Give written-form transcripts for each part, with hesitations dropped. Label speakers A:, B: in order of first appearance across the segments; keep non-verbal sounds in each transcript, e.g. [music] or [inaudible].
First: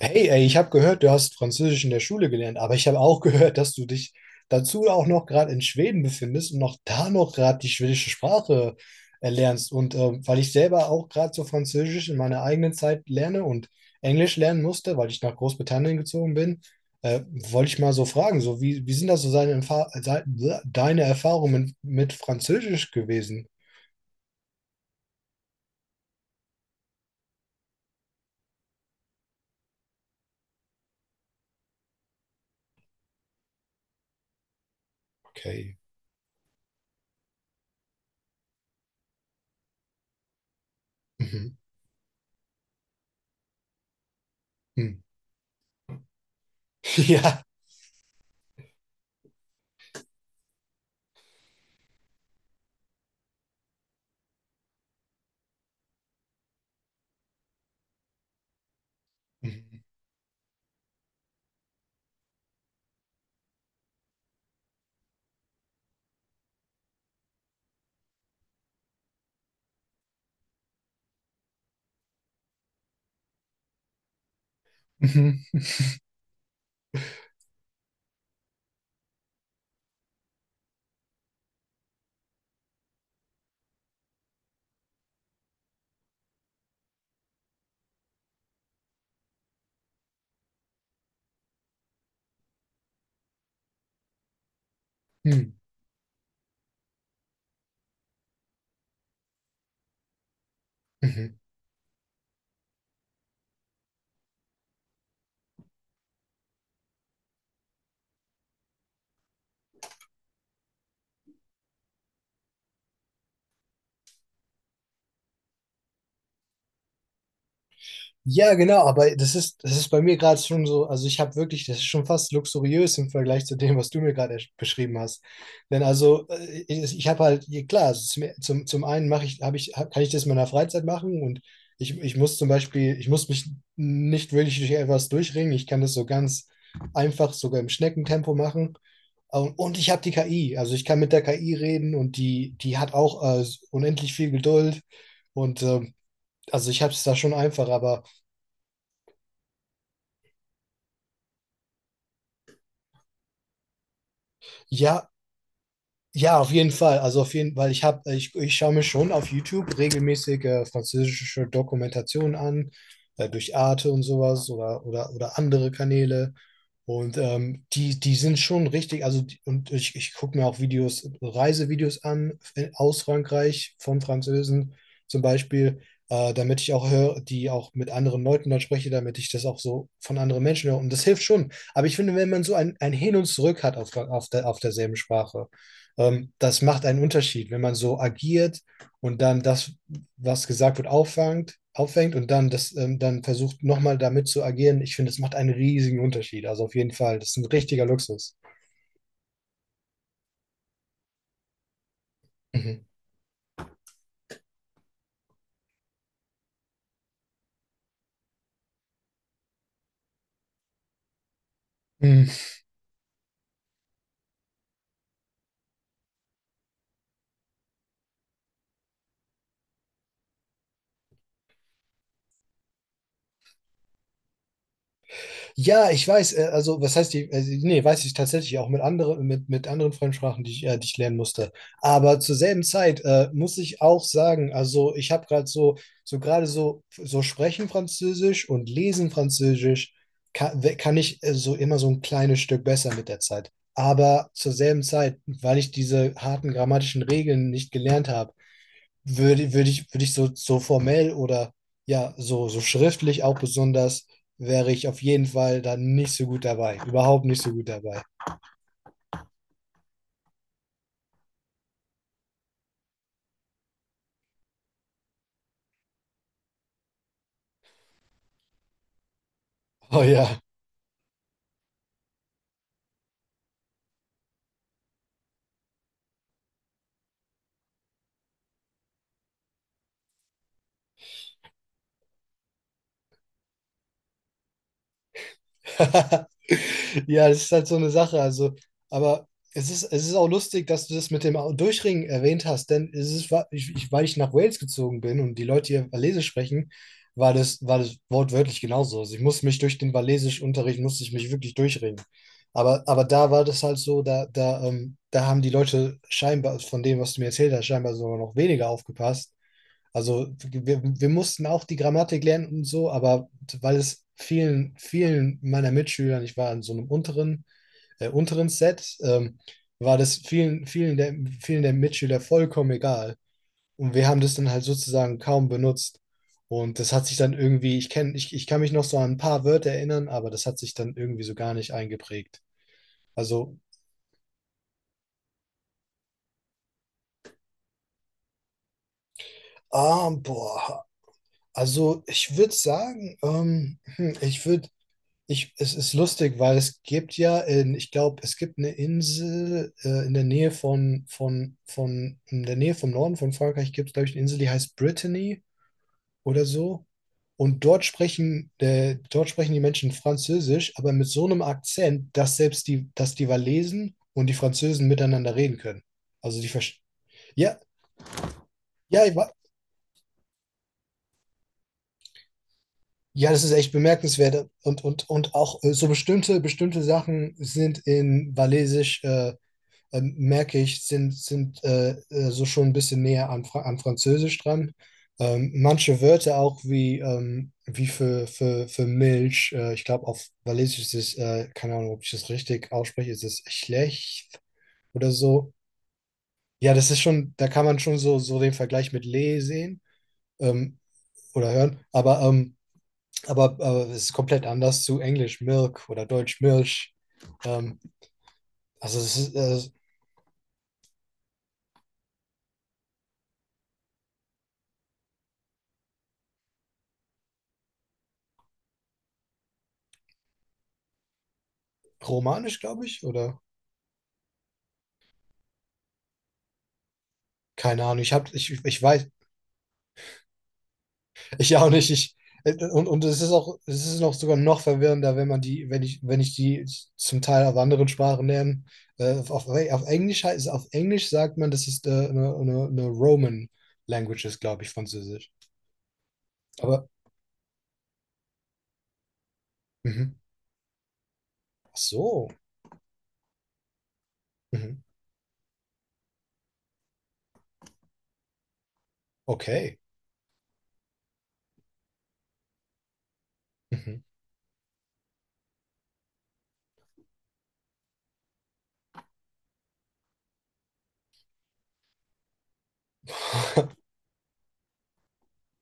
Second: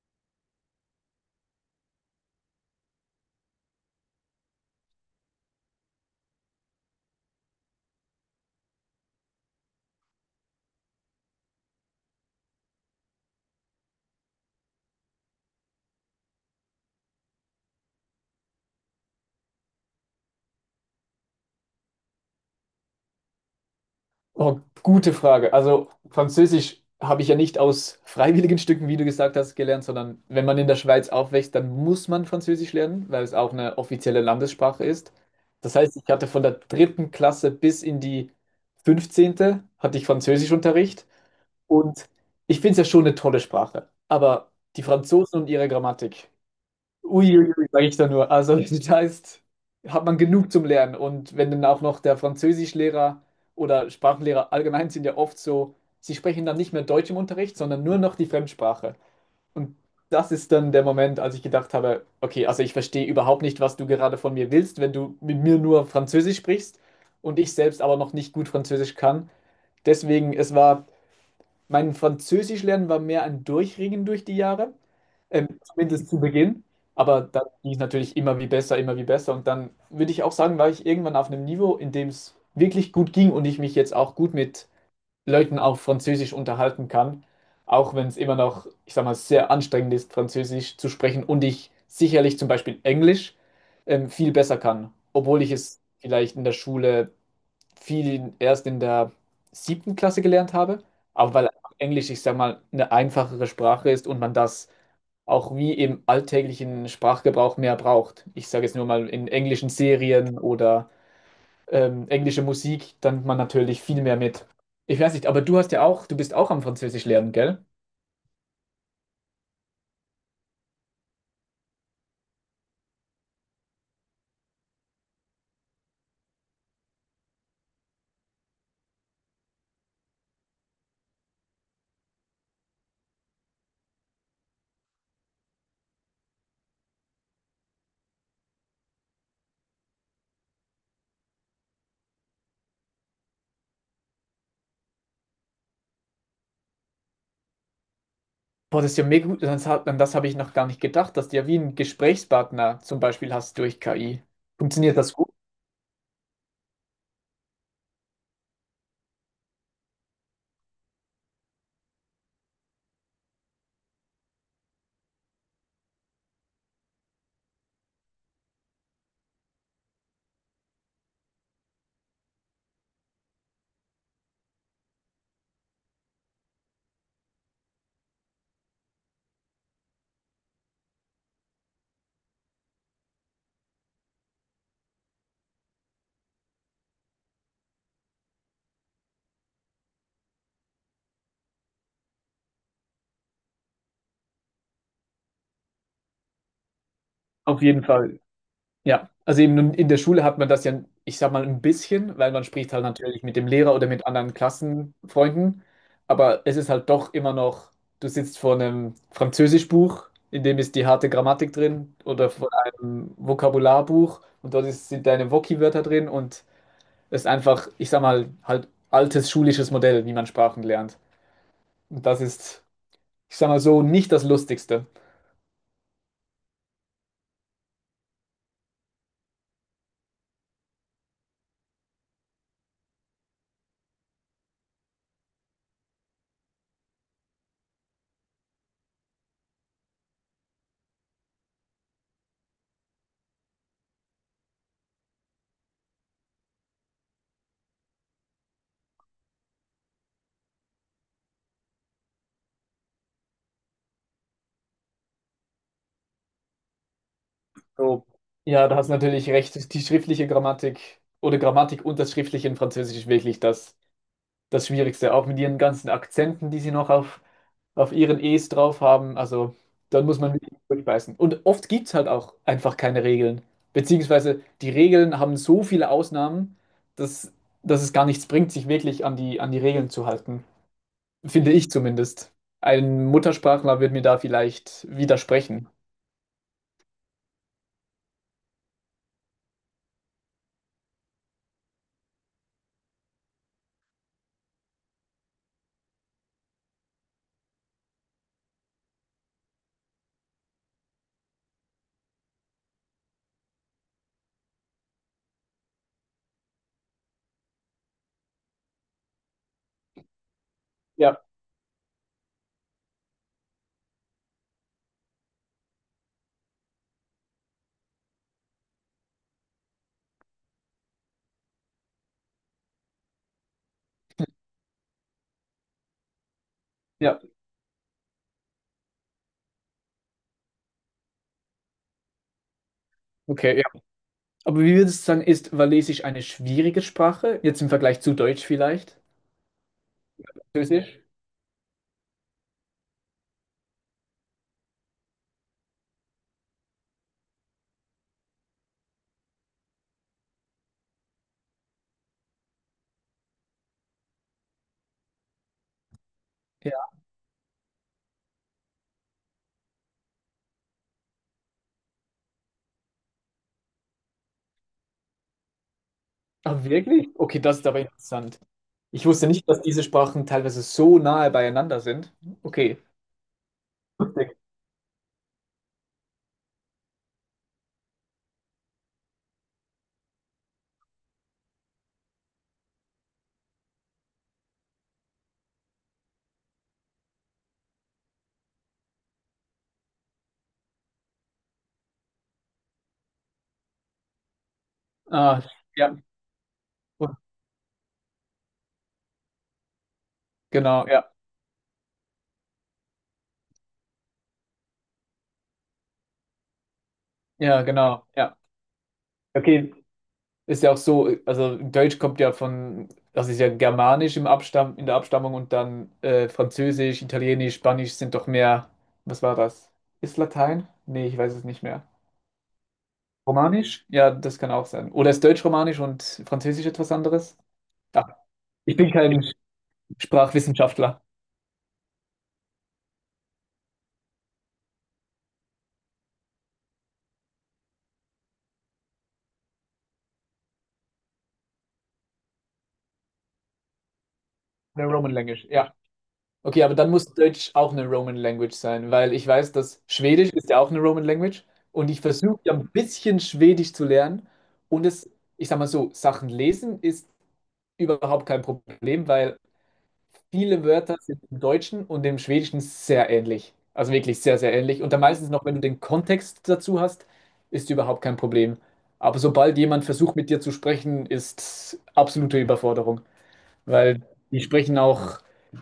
A: Hey, ey, ich habe gehört, du hast Französisch in der Schule gelernt, aber ich habe auch gehört, dass du dich dazu auch noch gerade in Schweden befindest und noch da noch gerade die schwedische Sprache erlernst. Weil ich selber auch gerade so Französisch in meiner eigenen Zeit lerne und Englisch lernen musste, weil ich nach Großbritannien gezogen bin, wollte ich mal so fragen, so wie sind das so seine, deine Erfahrungen mit Französisch gewesen?
B: Oh, gute Frage. Also Französisch habe ich ja nicht aus freiwilligen Stücken, wie du gesagt hast, gelernt, sondern wenn man in der Schweiz aufwächst, dann muss man Französisch lernen, weil es auch eine offizielle Landessprache ist. Das
A: Okay.
B: heißt, ich hatte von der 3. Klasse bis in die 15. hatte ich Französischunterricht
A: Mhm.
B: und ich finde es ja schon eine tolle Sprache. Aber die
A: Mhm.
B: Franzosen und ihre Grammatik.
A: [laughs] Ja.
B: Uiuiui, sage ich da nur. Also [laughs] das heißt, hat man genug zum Lernen. Und wenn dann auch noch der Französischlehrer oder Sprachenlehrer allgemein sind ja oft so, sie sprechen dann nicht mehr Deutsch im Unterricht, sondern nur noch die Fremdsprache. Und
A: Mhm.
B: das ist dann der Moment, als ich gedacht habe: okay, also ich verstehe überhaupt nicht, was du gerade von mir willst, wenn du mit mir nur Französisch sprichst und ich selbst aber noch nicht gut Französisch kann. Deswegen, es war mein Französischlernen war mehr ein Durchringen durch die Jahre,
A: Mhm.
B: zumindest zu Beginn. Aber dann ging es natürlich immer wie besser, immer wie besser. Und dann würde ich auch sagen, war ich irgendwann auf einem Niveau, in dem es wirklich gut ging und ich mich jetzt auch gut mit Leuten auf Französisch unterhalten kann. Auch wenn es immer noch, ich sag mal, sehr anstrengend ist, Französisch zu sprechen und ich sicherlich zum Beispiel Englisch viel besser kann, obwohl ich
A: Mhm.
B: es vielleicht in der Schule viel erst in der 7. Klasse gelernt habe, aber
A: Mhm.
B: weil einfach Englisch, ich sag mal, eine einfachere Sprache ist und man das auch wie im alltäglichen Sprachgebrauch mehr braucht. Ich sage jetzt nur mal in englischen Serien oder englische Musik, dann man natürlich viel mehr mit. Ich weiß nicht, aber du hast ja auch, du bist auch am Französisch lernen, gell?
A: Ja, genau, aber das ist bei mir gerade schon so, also ich habe wirklich, das ist schon fast luxuriös im Vergleich zu dem, was du mir gerade beschrieben hast. Denn also ich, ich habe halt, ja, klar, also zum, zum, zum einen mache ich, habe ich, hab, kann ich das in meiner Freizeit machen und ich muss zum Beispiel, ich muss mich nicht wirklich durch etwas durchringen. Ich kann das so ganz einfach, sogar im Schneckentempo machen. Und ich habe die KI, also ich kann mit der KI reden und die hat auch unendlich viel Geduld und also ich habe es da schon einfach, aber
B: Boah, das ist ja mega gut. Das hat, an das habe ich noch gar nicht gedacht, dass du ja wie einen Gesprächspartner zum Beispiel hast durch KI. Funktioniert
A: ja,
B: das gut?
A: ja, auf jeden Fall. Also auf jeden, weil ich schaue mir schon auf YouTube regelmäßig französische Dokumentationen an, durch Arte und sowas oder andere Kanäle. Und die sind schon richtig, ich gucke mir auch Videos, Reisevideos an aus Frankreich von Französen zum Beispiel, damit ich auch höre, die auch mit anderen Leuten dann spreche, damit ich das auch so von anderen Menschen höre. Und das hilft schon. Aber ich finde, wenn man so ein Hin und Zurück hat auf derselben Sprache. Das macht einen Unterschied, wenn man so agiert und dann was gesagt wird, auffängt und dann dann versucht nochmal damit zu agieren. Ich finde, das macht einen riesigen Unterschied. Also auf jeden Fall, das ist ein
B: Auf jeden
A: richtiger
B: Fall.
A: Luxus.
B: Ja, also eben in der Schule hat man das ja, ich sag mal, ein bisschen, weil man spricht halt
A: Mhm.
B: natürlich mit dem Lehrer oder mit anderen Klassenfreunden, aber es ist halt doch immer noch, du sitzt vor einem Französischbuch, in dem ist die harte Grammatik drin oder
A: Mhm.
B: vor einem Vokabularbuch und dort ist, sind deine Woki-Wörter drin und es ist einfach, ich sag mal, halt altes schulisches Modell, wie man Sprachen lernt. Und das ist, ich sag mal so, nicht das Lustigste.
A: Ja, ich weiß, also was heißt die, also, nee, weiß ich tatsächlich auch mit anderen, mit anderen Fremdsprachen, die ich lernen musste. Aber zur selben Zeit muss ich auch sagen, also ich habe gerade so, so sprechen Französisch und lesen Französisch kann, kann ich so immer so ein kleines Stück besser mit der Zeit. Aber zur selben Zeit, weil ich diese harten grammatischen Regeln nicht gelernt habe, würde ich so, so formell oder ja, so, so schriftlich auch besonders, wäre ich auf jeden Fall dann nicht so gut dabei. Überhaupt nicht so gut dabei.
B: So, ja, da hast du natürlich recht. Die schriftliche Grammatik oder Grammatik und das Schriftliche in Französisch ist wirklich das, das Schwierigste. Auch mit ihren ganzen Akzenten, die sie noch auf ihren E's drauf haben. Also,
A: Oh
B: dann muss man
A: ja.
B: wirklich durchbeißen. Und oft gibt es halt auch einfach keine Regeln. Beziehungsweise die Regeln haben so viele Ausnahmen, dass, dass es gar nichts bringt, sich wirklich an die Regeln zu halten. Finde ich zumindest. Ein Muttersprachler wird mir da vielleicht widersprechen.
A: [laughs] Ja, das ist halt so eine Sache. Also, aber es ist auch lustig, dass du das mit dem Durchringen erwähnt hast, denn es ist, ich, weil ich nach Wales gezogen bin und die Leute hier Walisisch sprechen, war das wortwörtlich genauso. Also ich musste mich durch den Walisischunterricht, musste ich mich wirklich durchringen. Aber da war das halt so, da haben die Leute scheinbar, von dem, was du mir erzählt hast, scheinbar sogar noch weniger aufgepasst. Wir
B: Ja,
A: mussten auch die Grammatik lernen und so, aber weil es vielen meiner Mitschülern, ich war in so einem unteren, unteren Set, war das vielen der Mitschüler vollkommen egal. Und wir haben das dann halt sozusagen kaum benutzt. Und das hat sich
B: ja,
A: dann irgendwie, ich kann mich noch so an ein paar Wörter erinnern, aber das hat sich dann irgendwie so gar nicht eingeprägt. Also,
B: okay. Aber wie würdest du sagen, ist Walisisch eine schwierige Sprache? Jetzt im Vergleich zu Deutsch vielleicht?
A: ah, boah,
B: Französisch?
A: also ich würde sagen, Ich, es ist lustig, weil es gibt ja, ich glaube, es gibt eine Insel in der Nähe in der Nähe vom Norden von Frankreich gibt es, glaube ich, eine Insel, die heißt Brittany oder so.
B: Ja.
A: Und dort sprechen die Menschen Französisch, aber mit so einem Akzent, dass dass die Walesen und die Französen miteinander reden können. Also die
B: Ah,
A: verstehen.
B: wirklich? Okay, das
A: Ja,
B: ist aber interessant.
A: ja,
B: Ich wusste nicht, dass diese Sprachen teilweise so nahe beieinander sind. Okay.
A: ja, das ist echt
B: Lustig.
A: bemerkenswert. Und auch so bestimmte Sachen sind in Walisisch. Merke ich, sind so schon ein bisschen näher an, Fra an Französisch dran. Manche Wörter auch wie, wie für Milch, ich glaube auf Walisisch ist es, keine Ahnung, ob ich das richtig ausspreche, ist es schlecht oder
B: Ah,
A: so.
B: ja.
A: Ja, das ist schon, da kann man schon so, so den Vergleich mit Le sehen ähm,
B: Genau, ja.
A: oder hören, aber, aber es ist komplett anders zu Englisch Milk oder Deutsch Milch.
B: Ja,
A: Ähm,
B: genau, ja.
A: also es ist
B: Okay, ist ja auch so, also Deutsch kommt ja von, das ist ja Germanisch im Abstamm, in der Abstammung und dann Französisch, Italienisch, Spanisch sind doch mehr, was war das? Ist Latein? Nee, ich weiß es nicht mehr.
A: romanisch, glaube ich, oder?
B: Romanisch? Ja, das kann auch sein. Oder ist Deutsch-Romanisch und Französisch etwas anderes?
A: Keine Ahnung,
B: Ja, ich
A: ich
B: bin
A: weiß,
B: kein Sprachwissenschaftler.
A: ich auch nicht. Ich, und es ist auch, es ist noch sogar noch verwirrender, wenn man die, wenn ich die zum Teil auf anderen Sprachen lerne. Auf Englisch heißt, auf Englisch sagt man, das ist eine Roman Language ist, glaube ich,
B: Eine Roman
A: Französisch.
B: Language, ja. Okay, aber
A: Aber,
B: dann muss Deutsch auch eine Roman Language sein, weil ich weiß, dass
A: mhm.
B: Schwedisch ist ja auch eine Roman Language
A: Ach
B: und ich
A: so,
B: versuche ja ein bisschen Schwedisch zu lernen
A: mhm.
B: und es, ich sag mal so, Sachen lesen ist überhaupt kein Problem, weil
A: Okay.
B: viele Wörter sind im Deutschen und im Schwedischen sehr ähnlich. Also
A: Mhm.
B: wirklich sehr, sehr ähnlich. Und dann meistens noch, wenn du den Kontext dazu hast, ist überhaupt kein Problem. Aber sobald jemand versucht, mit dir zu sprechen, ist absolute Überforderung, weil die sprechen auch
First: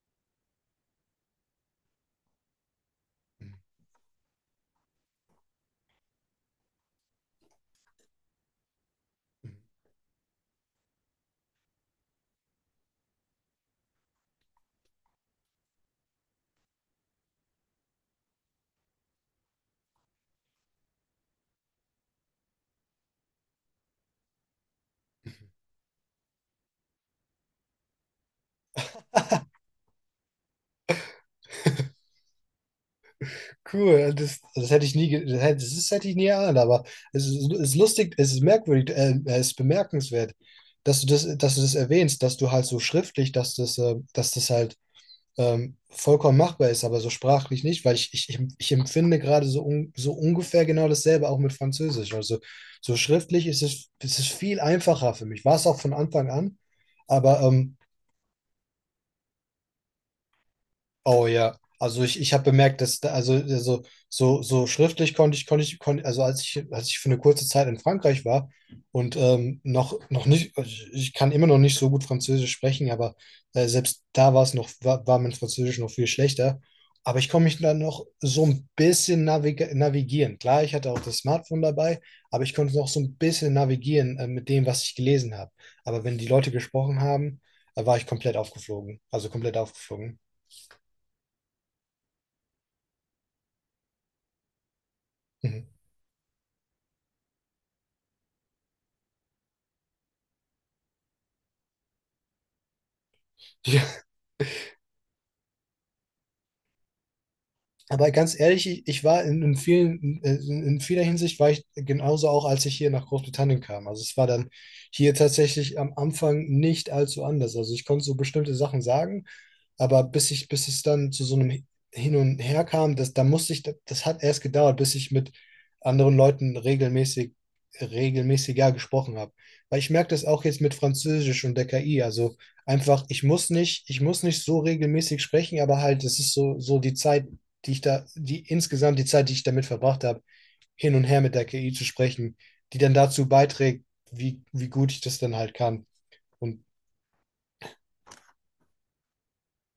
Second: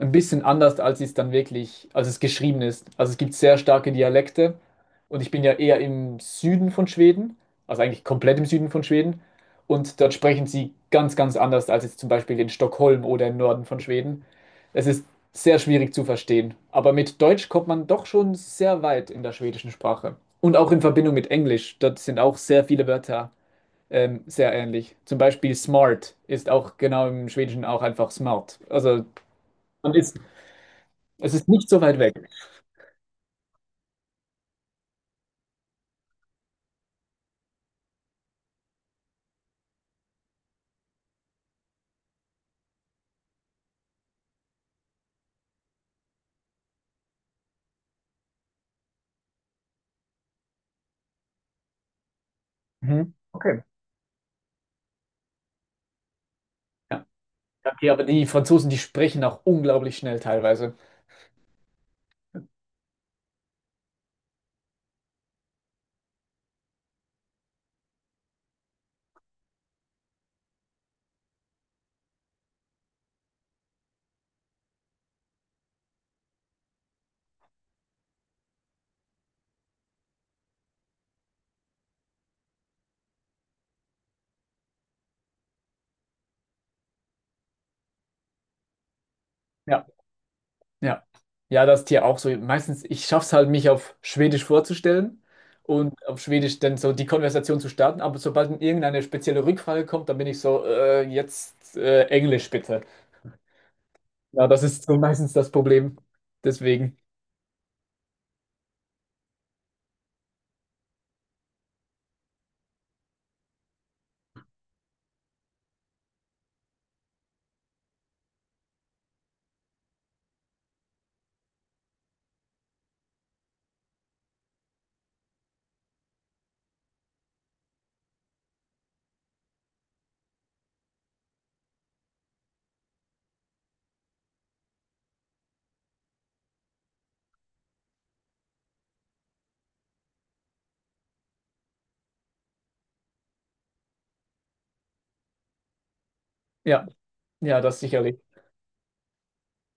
B: ein bisschen anders, als es dann wirklich, als es geschrieben ist. Also es gibt sehr starke Dialekte und ich bin ja eher im Süden von Schweden, also eigentlich komplett im Süden von Schweden und dort sprechen sie ganz, ganz anders als jetzt zum Beispiel in Stockholm oder im Norden von Schweden. Es ist sehr schwierig zu verstehen, aber mit Deutsch kommt man doch schon sehr weit in der schwedischen Sprache und auch in Verbindung mit Englisch. Dort sind auch sehr viele Wörter sehr ähnlich. Zum Beispiel smart ist auch genau im Schwedischen auch einfach smart. Also
A: [laughs]
B: man ist, es ist nicht so weit weg.
A: Cool, das hätte ich nie, das hätte ich nie erahnt, aber es ist lustig, es ist merkwürdig, es ist bemerkenswert, dass du das erwähnst, dass du halt so schriftlich, dass das halt vollkommen machbar ist, aber so sprachlich nicht, weil ich ich empfinde gerade so, so ungefähr genau dasselbe auch mit Französisch. Also so
B: Mhm.
A: schriftlich
B: Okay.
A: ist es viel einfacher für mich. War es auch von Anfang an,
B: Ja.
A: aber
B: Okay, aber die Franzosen, die sprechen auch unglaublich schnell teilweise.
A: oh ja, also ich habe bemerkt, dass da, also so, so schriftlich konnte, als ich für eine kurze Zeit in Frankreich war und noch nicht, ich kann immer noch nicht so gut Französisch sprechen, aber selbst da war es noch, war mein Französisch noch viel schlechter. Aber ich konnte mich dann noch so ein bisschen navigieren. Klar, ich hatte auch das Smartphone dabei, aber ich konnte noch so ein bisschen navigieren mit dem, was ich gelesen habe. Aber wenn die Leute gesprochen haben, war ich komplett aufgeflogen. Also komplett
B: Ja,
A: aufgeflogen.
B: ja. Ja, das ist hier auch so. Meistens, ich schaffe es halt, mich auf Schwedisch vorzustellen
A: Mhm.
B: und auf Schwedisch dann so die Konversation zu starten. Aber sobald irgendeine spezielle Rückfrage kommt, dann bin ich so, jetzt Englisch bitte.
A: Ja,
B: Ja, das ist so meistens das Problem. Deswegen,
A: aber ganz ehrlich, ich war in vielen, in vieler Hinsicht war ich genauso auch, als ich hier nach Großbritannien kam. Also es war dann hier tatsächlich am Anfang nicht allzu anders. Also ich konnte so bestimmte Sachen sagen, aber bis es dann zu so einem Hin und Her kam, da musste ich, das, hat erst gedauert, bis ich mit anderen Leuten regelmäßig, regelmäßiger gesprochen habe. Weil ich merke das auch jetzt mit Französisch und der KI. Also einfach, ich muss nicht so regelmäßig sprechen, aber halt, es ist so, so die Zeit, die insgesamt die Zeit, die ich damit verbracht habe, hin und her mit der KI zu sprechen, die dann dazu beiträgt, wie gut ich das dann halt kann. Und
B: ja, ja, das sicherlich.